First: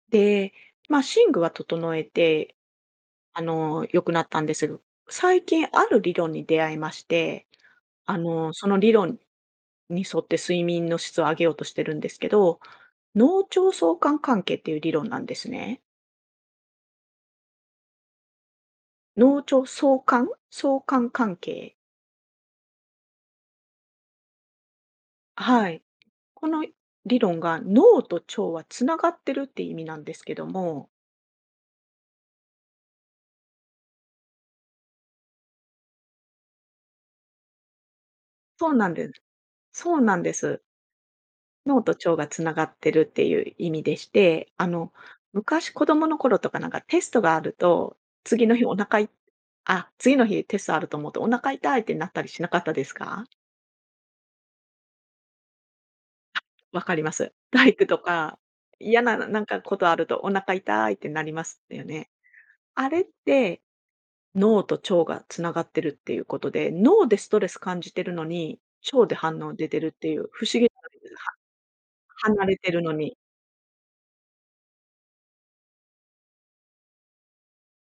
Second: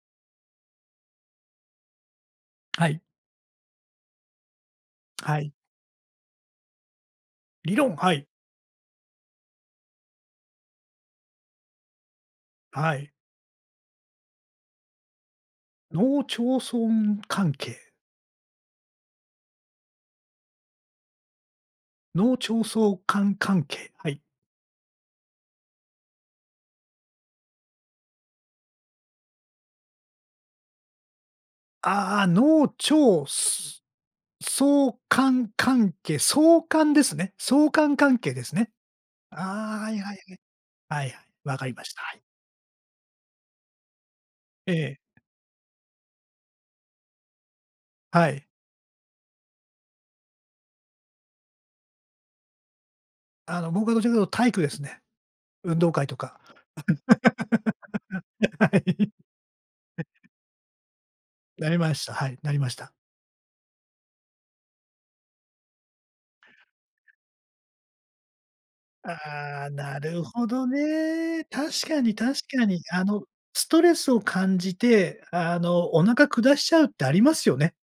で、ま、寝具は整えて、はい。あの、良くなったんでせぐ、は最い。近ある理論に出会いまして、理論、はあい。の、その理論に沿って睡眠の質を上げようとしてるんですけど、はい。脳腸相関関係っていう理論なんですね。農町村関係？脳腸相関、相関関係。脳腸相関関係、はい。あ、はい。この理論が脳と腸は繋がってるっていう意味なんですけども。ああ、脳、腸、す相関関係、相関ですね。相関関係ですそね。うなんでああ、はそいうはないんです。はい。はい、わかりま脳とした。は腸い。がつながってるっていう意味でして、あえの、え。昔子供の頃とかなんかテストがあると、はい。次の日お腹いあ、次の日テストあると思うとお腹痛いってなったりしなかったですか？あの僕はどちらかというと体育ですね。運動会とか。わかります。体育とか、は嫌い。ななんかことあ るとお腹痛いってなりますなりよましね。た。はい、なりましあた。れって、脳と腸が繋がってるっていうことで、脳でストレス感じてるのに、腸で反応あ出あ、てるっなているうほ不思ど議 [unintelligible] は、ね。確かに確離れかてるに。のあに。の、ストレスを感じて、あの、お腹下しちゃうってありますよね。